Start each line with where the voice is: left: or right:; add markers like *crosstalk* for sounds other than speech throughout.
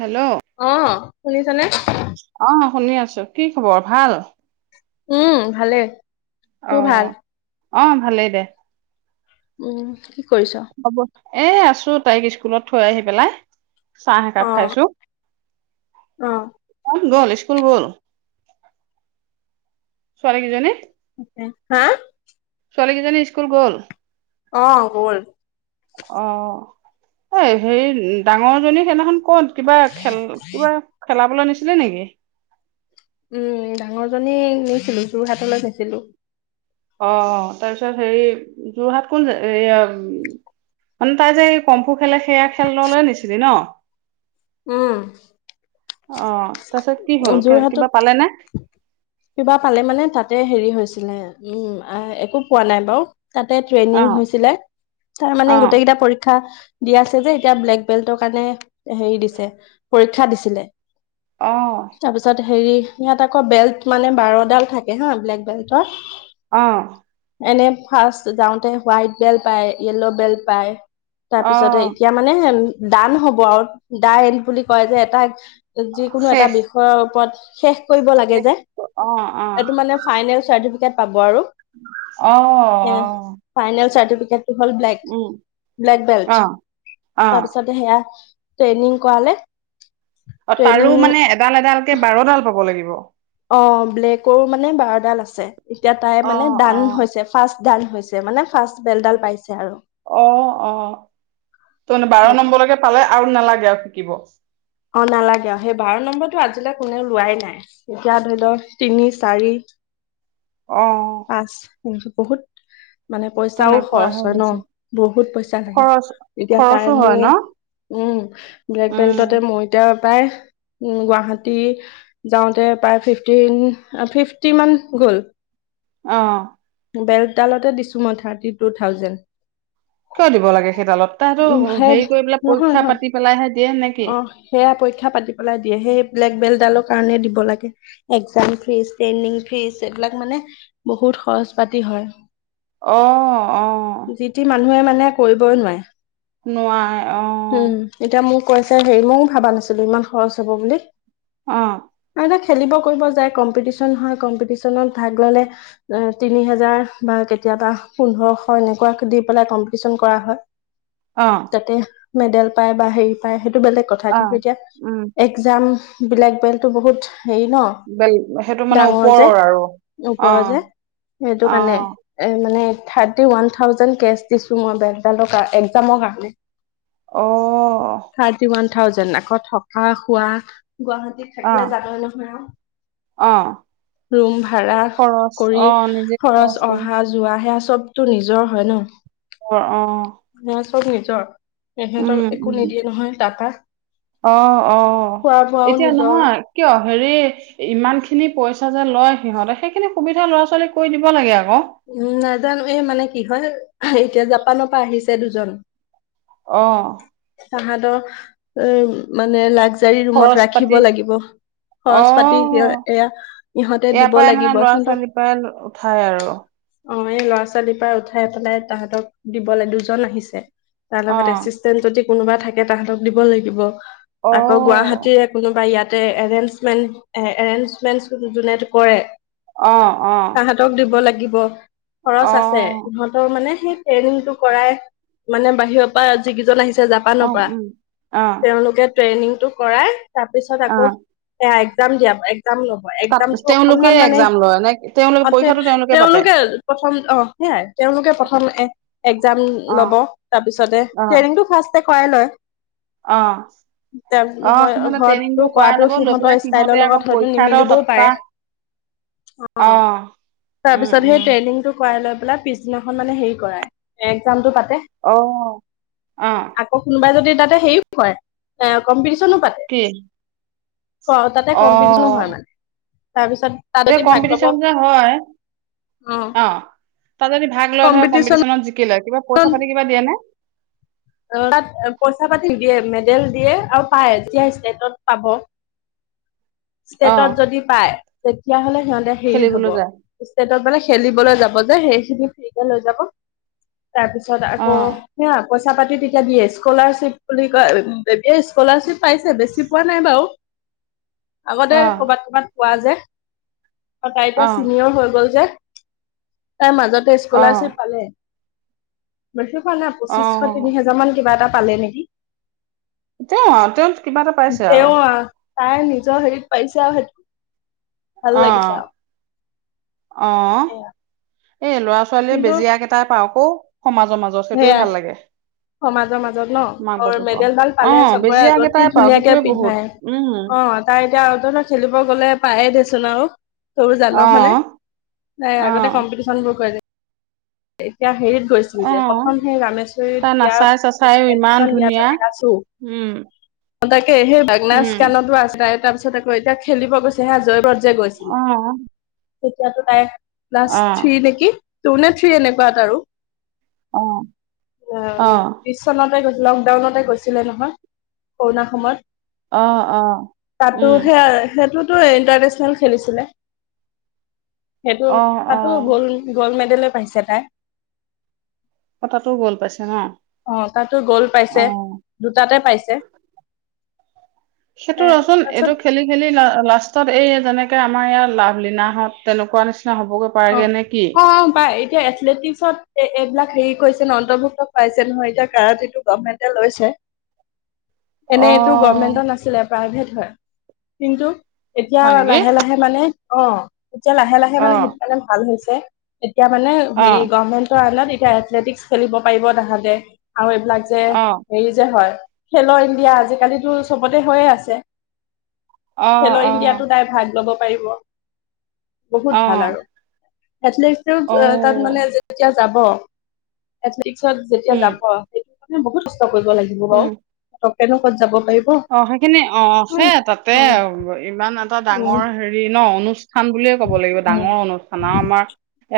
right: Hello
left: অ' শুনিছানে?
right: অ' শুনি আছোঁ। কি খবৰ? ভাল
left: উম, ভালেই। তোৰ
right: অ'হ।
left: ভাল
right: অ' ভালেই দে।
left: উম! কি কৰিছ?
right: হ'ব। এ আছোঁ। তাইক স্কুলত থৈ আহি পেলাই চাহ একাপ
left: অ
right: খাইছোঁ।
left: অ
right: মন গ'ল? স্কুল গ'ল? ছোৱালী কিজনী
left: হা?
right: ছোৱালীকিজনী স্কুল গ'ল?
left: অ'হ, গ'ল।
right: অ। এই হেৰি ডাঙৰ জনী সেইদিনাখন ক'ত কিবা খেল কিবা, খেলাবলৈ নিছিলে নেকি?
left: উম ডাঙৰজনী নিছিলো, যোৰহাটলৈ নিছিলো।
right: অ। তাৰপিছত হেৰি, যোৰহাট কোন এ মানে তাই যে এই কমফু খেলে সেয়া খেললে নিছিলি ন?
left: উম।
right: অ, তাৰছত কি হ'ল
left: যোৰহাটত
right: কিবা পালে নে?
left: কিবা পালে মানে তাতে হেৰি হৈছিলে, উম এ একো পোৱা নাই বাৰু। তাতে
right: অ
left: ট্ৰেইনিং হৈছিলে। তাৰ মানে
right: অ
left: গোটেইকেইটা পৰীক্ষা, দিয়া আছে যে। এতিয়া ব্লেক বেল্টৰ কাৰণে হেৰি দিছে পৰীক্ষা দিছিলে।
right: অ।
left: তাৰপিছত হেৰি, ইয়াত আকৌ বেল্ট মানে বাৰডাল থাকে হা ব্লেক বেল্টৰ।
right: অ।
left: এনে ফাৰ্ষ্ট যাওঁতে হোৱাইট বেল্ট পায়, য়েল্ল' বেল্ট পায়।
right: অ
left: তাৰপিছতে এতিয়া মানে, দান হব আৰু দাই বুলি কয় যে এটা, কোনো এটা
right: শেষ
left: বিষয়ৰ ওপৰত শেষ কৰিব লাগে
right: শেষ
left: যে।
right: অ অ
left: এইটো মানে, ফাইনেল চাৰ্টিফিকেট পাব আৰু।
right: অ অ।
left: ফাইনেল চাৰ্টিকেটটো হ'ল ব্লেক,
right: উম
left: ব্লেক
right: অ
left: বেল্ট।
right: অ
left: তাৰপিছতে সেয়া ট্ৰেইনিং কৰালে।
right: অ তাৰো
left: ট্ৰেইনিং
right: মানে এডাল এডালকে বাৰডাল পাব লাগিব।
left: অ ব্লেকৰো মানে বাৰডাল আছে। এতিয়া তাই
right: অ
left: মানে
right: অ
left: দান হৈছে। ফাৰ্ষ্ট দান হৈছে। মানে ফাৰ্ষ্ট বেল্টডাল পাইছে আৰু।
right: অ অ। ত মানে বাৰ
left: সেইটো
right: নম্বৰলৈকে পালে আৰু নালাগে আৰু শিকিব।
left: অ নালাগে আৰু, সেই বাৰ নম্বৰটো আজিলৈ কোনেও লোৱাই নাই। এতিয়া ধৰি ল তিনি, চাৰি, *inaudible*
right: অ।
left: পাঁচ বহুত, মানে পইচাও খৰচ
right: তেনেকুৱাহে
left: হয় ন।
right: হৈছে
left: বহুত পইচা থাকে।
right: খৰচ
left: এতিয়া তাই
right: খৰচো হয় ন
left: মোক, উম। ব্লেক
right: উম
left: বেল্টতে মই এতিয়া প্ৰায়, উম, গুৱাহাটী যাওঁতে প্ৰায় ফিফটিন, ফিফটি মান গ'ল।
right: অ।
left: বেল্টডালতে দিছো মই থাৰ্টি টু থাউজেণ্ড।
right: কিয় দিব লাগে সেই ডালত, তাইটো
left: উম সেই
right: হেৰি কৰি পেলাই
left: নহয়
right: পৰীক্ষা
left: নহয়
right: পাতি পেলাইহে দিয়ে নেকি?
left: অ সেয়া পৰীক্ষা পাতি পেলাই দিয়ে, সেই ব্লেক বেল্টডালৰ কাৰণে দিব লাগে। একজাম ফিজ, ট্ৰেইনিং ফিজ, এইবিলাক মানে বহুত খৰজ পাতি হয়।
right: অ। অ
left: যি টি মানুহে মানে কৰিবই নোৱাৰে।
right: নোৱাই অঁ।
left: উম। এতিয়া মোক কৈছে, হেৰি ময়ো ভাবা নাছিলো ইমান খৰছ হব বুলি।
right: অঁ।
left: আৰু খেলিব কৰিব যায়, কম্পিটিশন হয় কম্পিটিশনত ভাগ ল'লে, এ তিনি হেজাৰ বা কেতিয়াবা পোন্ধৰশ এনেকুৱাক দি পেলাই কম্পিটিচন কৰা হয়।
right: অঁ।
left: তাতে মেডেল পায় বা হেৰি পায় সেইটো বেলেগ কথা।
right: অ
left: কিন্তু এতিয়া
right: উম
left: এক জামবিলাক বেল্টো বহুত হেৰি ন।
right: বেল সেইটো মানে
left: ডাঙৰ যে,
right: ওপৰৰ আৰু অ
left: ওপৰ যে সেইটো
right: অ
left: কাৰণে এ মানে থাৰ্টি ৱান থাউজেণ্ড কেচ দিছো মই বেল্টডালৰ কাৰ একজামৰ কাৰণে।
right: অ
left: থাৰ্টি ওৱান থাউজেণ্ড আকৌ থকা, খোৱা গুৱাহাটীত
right: অ
left: থাকিলে জানই নহয় আৰু।
right: অ
left: ৰুম ভাড়া
right: খৰচ
left: কৰি
right: অ নিজে
left: খৰচ
right: কৰি
left: অহা যোৱা সেয়া চবতো নিজৰ হয় ন।
right: অ অ।
left: মানে চব নিজৰ।
right: উম
left: এখেতক একো
right: উম
left: নিদিয়ে নহয় তাৰপা
right: অ অ
left: খোৱা বোৱাও
right: এতিয়া
left: নিজৰ।
right: নহয় কিয় হেৰি ইমানখিনি পইচা যে লয় সিহঁতে সেইখিনি সুবিধা ল'ৰা - ছোৱালীক কৰি দিব লাগে আকৌ।
left: উম নাজানো এই মানে কি হয় অহ এতিয়া জাপানৰ পৰা আহিছে দুজন।
right: অহ।
left: তাহাতক এ মানে লাকজাৰী ৰুমত
right: খৰচ পাতি
left: ৰাখিব লাগিব।
right: অ
left: খৰচ পাতি সিহ এয়া ইহঁতে দিব লাগিব সিহতৰ
right: পৰা উঠাই আৰু।
left: অহ এই ল'ৰা - ছোৱালীৰ পৰা উঠাই পেলাই তাহতক দিবলে দুজন আহিছে তাৰ
right: অ
left: লগত এচিচ টেণ্ট যদি কোনোবাই থাকে তাহতক দিব লাগিব
right: অ
left: আকৌ গুৱাহাটীৰে কোনোবা ইয়াত তে এৰেনচমেন্ট এ এৰেনচমেন্ট চু যোনে সেইটো কৰে।
right: অহ অহ।
left: সিহঁতক দিব লাগিব খৰচ আছে,
right: অ
left: সিহ তৰ মানে সেই ট্ৰেইনিংটো কৰাই মানে বাহিৰৰ পৰা যিকিজন আহিছে জাপ
right: অ
left: পানৰ পৰা
right: উম অ
left: তেওঁলোকে ট্ৰেইনিংটো কৰাই তাৰ পিছত
right: অ
left: আকৌ এয়া একজাম দিয়া একজাম ল' ব
right: তাত
left: একজামটো
right: তেওঁলোকে
left: অকনমান মানে
right: এক্জাম লয় নে তেওঁলোকে
left: অ তে
right: পৰীক্ষাটো পাতে
left: তেওঁলোকে প্ৰথম অহ সেয়াই তেওঁলোকে প্ৰথম এ একজাম
right: অ
left: ল'ব তাৰপিছতে ট্ৰেইনিংটো ফাষ্টে কৰাই লয়।
right: অহ।
left: *unintelligible* হয় ঘৰতটো কৰাটো
right: ল'ব লৈ পেলাই
left: সিহঁতৰ
right: সিহঁতে
left: ষ্টাইলৰ
right: আকৌ
left: লগত হয়তো
right: পৰীক্ষা এটাও
left: নিমিলিবও
right: তাপা
left: পাৰে।
right: অ
left: অহ
right: উম
left: তাৰপিছত সেই
right: উম
left: ট্ৰেই নিংটো কৰাই লৈ পেলাই পিছদিনাখন মানে হেৰি কৰাই এ একজামটো পাতে।
right: অহ আহ।
left: আকৌ কোনোবাই যদি তাতে হেৰিও কৰে, হে কমপিটিচনো পাতে।
right: কি?
left: অহ তাতে
right: অ
left: কম্পিটিশনো হয় মানে তাৰপিছত তাত
right: এই
left: যদি ভাগ ল'ব
right: কম্পিটিচন যে হয়
left: অ
right: অহ। তাত যদি ভাগ লৈ হয়
left: কম্পিটিচনত
right: কম্পিটিশনত জিকি লয় কিবা পইচা পাতি কিবা দিয়ে নে
left: অহ তাত পইচা পাতি নিদিয়ে, মেডেল দিয়ে আৰু পায়তিয়া ষ্টেটত পাব।
right: অ
left: ষ্টেটত যদি পায় তেতিয়াহলে সিহঁতে হেৰি হ'ব।
right: খেলিবলৈ যায়
left: ষ্টেটৰ পৰা খেলিবলৈ যাব যে সেইখিনি ফ্ৰীকে লৈ যাব। তাৰ পিছত
right: অ
left: আকৌ‌ সেই আকচ ছা পাতি তেতিয়া দিয়ে, স্কলাৰশ্বিপ বুলি কয় *unintelligible* এতিয়া স্কলাৰশ্বিপ পাইছে বেছি পোৱা নাই বাৰু।
right: অ
left: আগতে কৰ'বাত ক'বাত পোৱা যে। তাই
right: অ
left: এতিয়া চিনিয়ৰ হৈ গল যে, তাই মাজতে
right: অ
left: স্কলাৰশ্বিপ পালে। বেছি পোৱা নাই
right: অ
left: পঁচিছশ তিনি হাজাৰ। মান কিবা এটা পালে নেকি!
right: তেওঁ তেওঁ কিবা এটা পাইছে আৰু
left: তেওঁ আহ- তাই নিজৰ হেৰিত পাইছে আৰু সেইটো ভাল লাগিছে আৰু। সেয়া
right: অহ এ লৰা ছোৱালীয়ে
left: কিন্তু
right: বেজিয়াই কেইটাই পাওঁক আকৌ সমাজৰ মাজত- জোছ সেইটোৱে
left: সেয়াই
right: ভাল লাগে।
left: সমাজৰ মাজত ন
right: মাক
left: আৰু
right: বাপেক
left: মেডেলডাল
right: অ
left: পালে চবৰে
right: বেজিয়া
left: আগত কি
right: কেইটাই পাওক
left: ধুনীয়াকে
right: সেইটোয়ে বহুত
left: পিন্ধাই,
right: উম
left: অহ। তাই এতিয়া আউতলে খেলিব গ'লে পায়ে দেচোন আৰু। সৰু
right: অ
left: জানো হয়নে? তাই
right: অ
left: আগতে কম্পিটিশন বোৰ কৰিলে। এতিয়া হেৰিত
right: অ
left: গৈছে। প্ৰথম সেই ৰামেশ্বৰীত
right: তাই
left: দিয়া
right: নাচাই চাচাইও ইমান
left: এডমিচন দিয়াৰ
right: ধুনীয়া
left: পিছত গৈছো।
right: উম।
left: অঁ, তাকে, সেই বাগনাচ
right: উম
left: কানতো আছে তাৰে, তাৰ পিছত আকৌ এতিয়া খেলিব গৈছে হা, জয়পুৰত যে গৈছে।
right: অঁ।
left: তেতিয়াতো তাই ক্লাছ থ্ৰী নেকি? টু নে থ্ৰী এনেকুৱাত আৰু।
right: অ অ
left: *unintelligible* *unintelligible* লকডাউনতে গৈছিলে নহয়, কৰোণা সময়ত।
right: অ অ
left: তাতো
right: উম
left: সেয়া, সেইটো- ইণ্টাৰনেচনেল খেলিছিলে, সেইটো,
right: অ অ
left: তাতো গল। গ'ল্ড মেডেলে পাইছে তাই।
right: কথাতটো গ'ল পাইছে না।
left: অঁ, তাতো গল্ড পাইছে, দুটাতে পাইছে। এ
right: সেইটো ৰ'চোন,
left: তাৰপিছত
right: এইটো খেলি- খেলি লা-লাষ্টত এই যেনেকে আমাৰ ইয়াৰ লাভলিনা হত, তেনেকুৱা নিচিনা হ'বগৈ।
left: অঁ,
right: পাৰেগে নে কি
left: অঁ পাই, এতিয়া এথলেটিক- পছত এইবিলাক হেৰি কৰিছে ন', অন্তৰ্ভুক্ত পাইছে নহয়। এতিয়া কাৰাতেটো গৰ্মেন্টে লৈছে। *inaudible* এনে এইটো
right: অ',
left: গভৰ্মেন্টৰ নাছিলে, প্ৰাইভেট হয়। কিন্তু এতিয়া
right: হয় নেকি?
left: লাহে-লাহে- মানে অঁ, এতিয়া লাহে-লাহে মানে
right: অ'।
left: সেইটো কাৰণে ভাল হৈছে, এতিয়া মানে হে
right: অ',
left: গৰ্মেন্তে- তাত এতিয়া এথলেটিক খেলিব পাৰিব তাহাঁতে আৰু এইবিলাক যে
right: অ',
left: হেৰি যে হয়- খেলো ইণ্ডিয়া, আজিকালিতো চবতে হৈয়ে আছে।
right: অ',
left: খেলো ইণ্ডিয়াতটো
right: অ',
left: তাই ভাগ ল'ব পাৰিব,
right: অ',
left: বহুত ভাল
right: অ',
left: আৰু। এথলেটিক তাত মানে যেতিয়া যাব, এথলেটিকছত যেতিয়া
right: উম।
left: যাব- সেইটো কাৰণে বহুত কষ্ট কৰিব লাগিব বাৰু, পতককে নো কত যাব পাৰিব।
right: অঁ, সেইখিনি অ',
left: উম
right: সেই তাতে
left: উম
right: আৰু। ইমান এটা ডাঙৰ হেৰি ন' অনু- অনুষ্ঠান বুলিয়ে ক'ব লাগিব।
left: উম
right: ডাঙৰ অনুষ্ঠান, আৰু আমাৰ-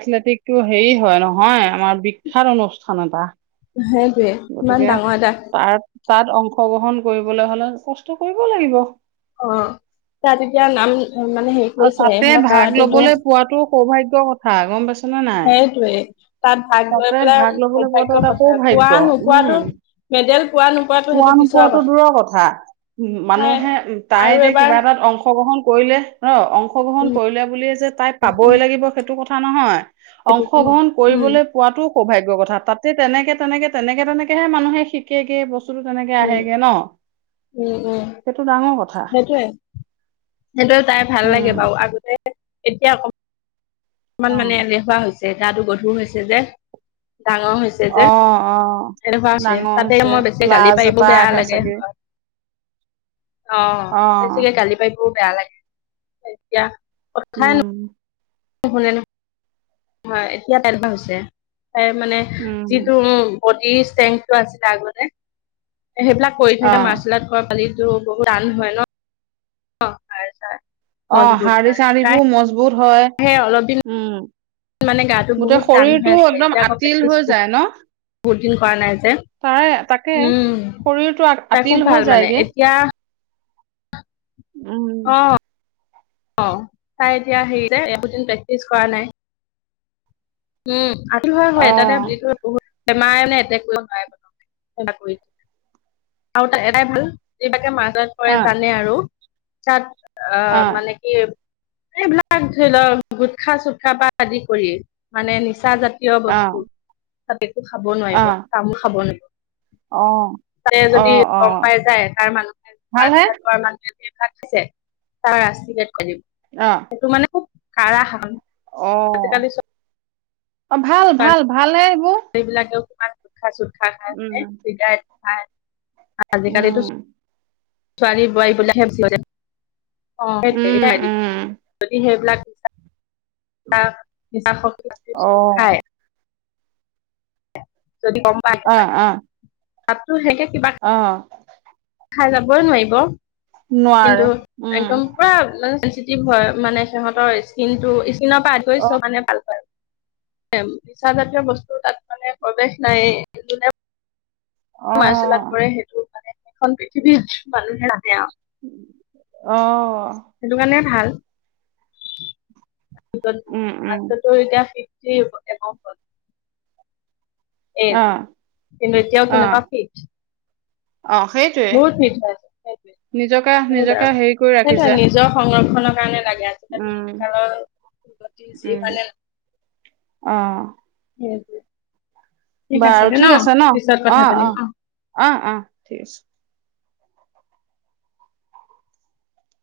right: এথলেটিকটো হেৰি হয় নহয়, আমাৰ বিখ্যাত অনুষ্ঠান এটা।
left: সেইটোৱে, ইমান
right: গতিকে
left: ডাঙৰ এটা-
right: তাৰ তাত অংশগ্ৰহণ কৰিবলৈ হলে কষ্ট কৰিব লাগিব।
left: অঁ, তাত এতিয়া নাম মানে হেৰি
right: আৰু
left: কৰিছে,
right: তাতে
left: ইহঁতৰ
right: ভাগ
left: কাৰাটে-
right: ল'বলৈ পোৱাটো সৌভাগ্যৰ কথা, গম পাইছ- নাই,
left: সেইটোৱে তাত ভাগ লৈ
right: তাতে
left: পেলাই
right: ভাগ লবলৈ পোৱাটো
left: সৌভাগ্যৰ
right: এটা
left: কথা পোৱা
right: সৌভাগ্য। উম।
left: নোপোৱাটো মেডেল পোৱা নোপোৱাটো
right: পোৱা
left: সেইটো পিছৰ
right: নোপোৱাতটো দূৰৰ কথা। উম
left: হয়
right: মানুহে, তাই
left: আৰু
right: এতিয়া
left: এবাৰ
right: কিবা এটাত অংশগ্ৰহণ কৰিলে- ন' অংশগ্ৰহণ
left: উম,
right: কৰিলে বুলিয়ে যে তাই
left: উম,
right: পাবই লাগিব, সেইটো কথা নহয়।
left: সেইটোতো ন
right: অংশগ্ৰহণ
left: উম,
right: কৰিবলে পোৱাতোও সৌভাগ্যৰ কথা, তাতে তেনেকে, তেনেকে তেনেকে তেনেকেহে মানুহে শিকেগে বস্তু। বস্তুটো তেনেকে
left: উম,
right: আহেগে ন', সেইটো ডাঙৰ কথা।
left: সেইটোৱে, সেইটো তাই ভাল লাগে
right: উম
left: বাৰু, আগতে এতিয়া অকমান
right: অ
left: মানে এলেহুৱা হৈছে, গাতো গধুৰ হৈছে যে, ডাঙৰ হৈ হৈছে যে,
right: অ অ
left: এনেকুৱা হৈছে,
right: ডাঙৰ
left: তাতে
right: হৈছে
left: মই বেছি গালি
right: লাজ
left: পাৰিব
right: এটা
left: বেয়া
right: আহে
left: লাগে।
right: চাগে
left: হয় অ', বেছিকে গালি পাৰিবও বেয়া লাগে, এতিয়া
right: উম।
left: শুনে ন, এতিয়া তেনেকুৱা হৈছে, তাই মানে
right: উম
left: যিটো বডী স্ত্ৰেন্থটো আছিলে আগতে, সেইবিলাক কৰি
right: অ
left: থাকে, মাৰ্চেল আৰ্ট পালিটো বহুত টান হয় ন'। অ, *unintelligible*
right: অ', হাৰ্ডি চাৰ্ডিবোৰ মজবুত হয়,
left: সেই অলপ দিন
right: উম।
left: মানে, গাটো
right: গোটেই
left: বহুত টান হৈ
right: শৰীৰটো
left: আছে,
right: একদম
left: এতিয়া আকৌ
right: আতিল
left: প্ৰেক্টিছ
right: হৈ
left: বহুত
right: ন'।
left: বহুত দিন কৰা নাই যে,
right: তাৰে তাকে
left: উম,
right: শৰীৰটো আ-
left: তাই
right: আতিল
left: খুব
right: হৈ
left: ভাল মানে,
right: যায়গে
left: এতিয়া
right: উম
left: অ', অ', তাই এতিয়া হেৰি যে একো দিন প্ৰেক্টিচ কৰা নাই। উম, *unintelligible* হয় হয়
right: অ
left: এটাতে *unintelligible* বেমাৰে *inaudible* আৰু তাত এটাই ভাল, এইবাকে মাজত কৰে
right: অ
left: জানে আৰু তাত অ' মানে এই এইবিলাক ধৰি লওক গুটখা চুটখা পা আদি কৰি মানে, নিচা জাত তীয়,
right: অ
left: বস্তু তাত একো খাব
right: অ
left: নোৱাৰিব, তামোল খাব নোৱাৰিব।
right: অ'।
left: তে
right: অ
left: যদি
right: অ
left: গম পাই যায় তাৰ
right: ভালহে
left: মানুহে *unintelligible* *inaudible*
right: অ'।
left: এইটো মানে খুব কাৰা শাসন।
right: অ',
left: আজিকালি
right: অ', ভাল, ভাল ভালহে এইবোৰ।
left: এইবিলাকেও তুমাৰ গুটখা চুতখা
right: উম
left: খায় *unintelligible* আজিকালিতো
right: উম
left: ছোৱালী বোৱাৰীবিলাক হে বেছি
right: উম
left: *unintelligible* যদি
right: উম
left: সেইবিলাক
right: অ
left: *unintelligible* খায়। যদি গম পায়।
right: অ', অ'।
left: তাততো *unintelligible* কিবা
right: অ'।
left: খাই যাবই নোৱাৰিব, কিন্তু
right: নোৱাৰে উম
left: একদম পুৰা *unintelligible* হয়, মানে সিহঁতৰ স্কিনটো, স্কিনৰ পৰা আতৰি
right: অ
left: মানে ভাল পায়। নিচাজাতীয় বস্তু তাত মানে প্ৰৱেশ নায়ে। *unintelligible*
right: অ
left: মাৰ্চেল আৰ্ট কৰে, সেইটো মানে এখন পৃথিৱীৰ মানুহে *unintelligible* আৰু।
right: অ'।
left: সেইটো কাৰণে ভাল। *unintelligible*
right: উম উম
left: এতিয়া ফিফটি এবভ হ'ল। এজ,
right: অ
left: কিন্তু এতিয়াও
right: অ
left: কেনেকুৱা ফিট।
right: অ', সেইটোৱে।
left: বহুত ফিট হয়,
right: নিজকে নিজকে হেৰি কৰি
left: সেইটোৱে
right: ৰাখিছে।
left: নিজৰ সংৰক্ষণৰ কাৰণে লাগে।
right: উম
left: *unintelligible*
right: উম।
left: যিফালে
right: অ
left: সেইটোৱে।
right: বাৰু ঠিক আছে নহ,
left: পিছত
right: অঁ
left: কথা পাতিম অ
right: অঁ অঁ অঁ ঠিক আছে।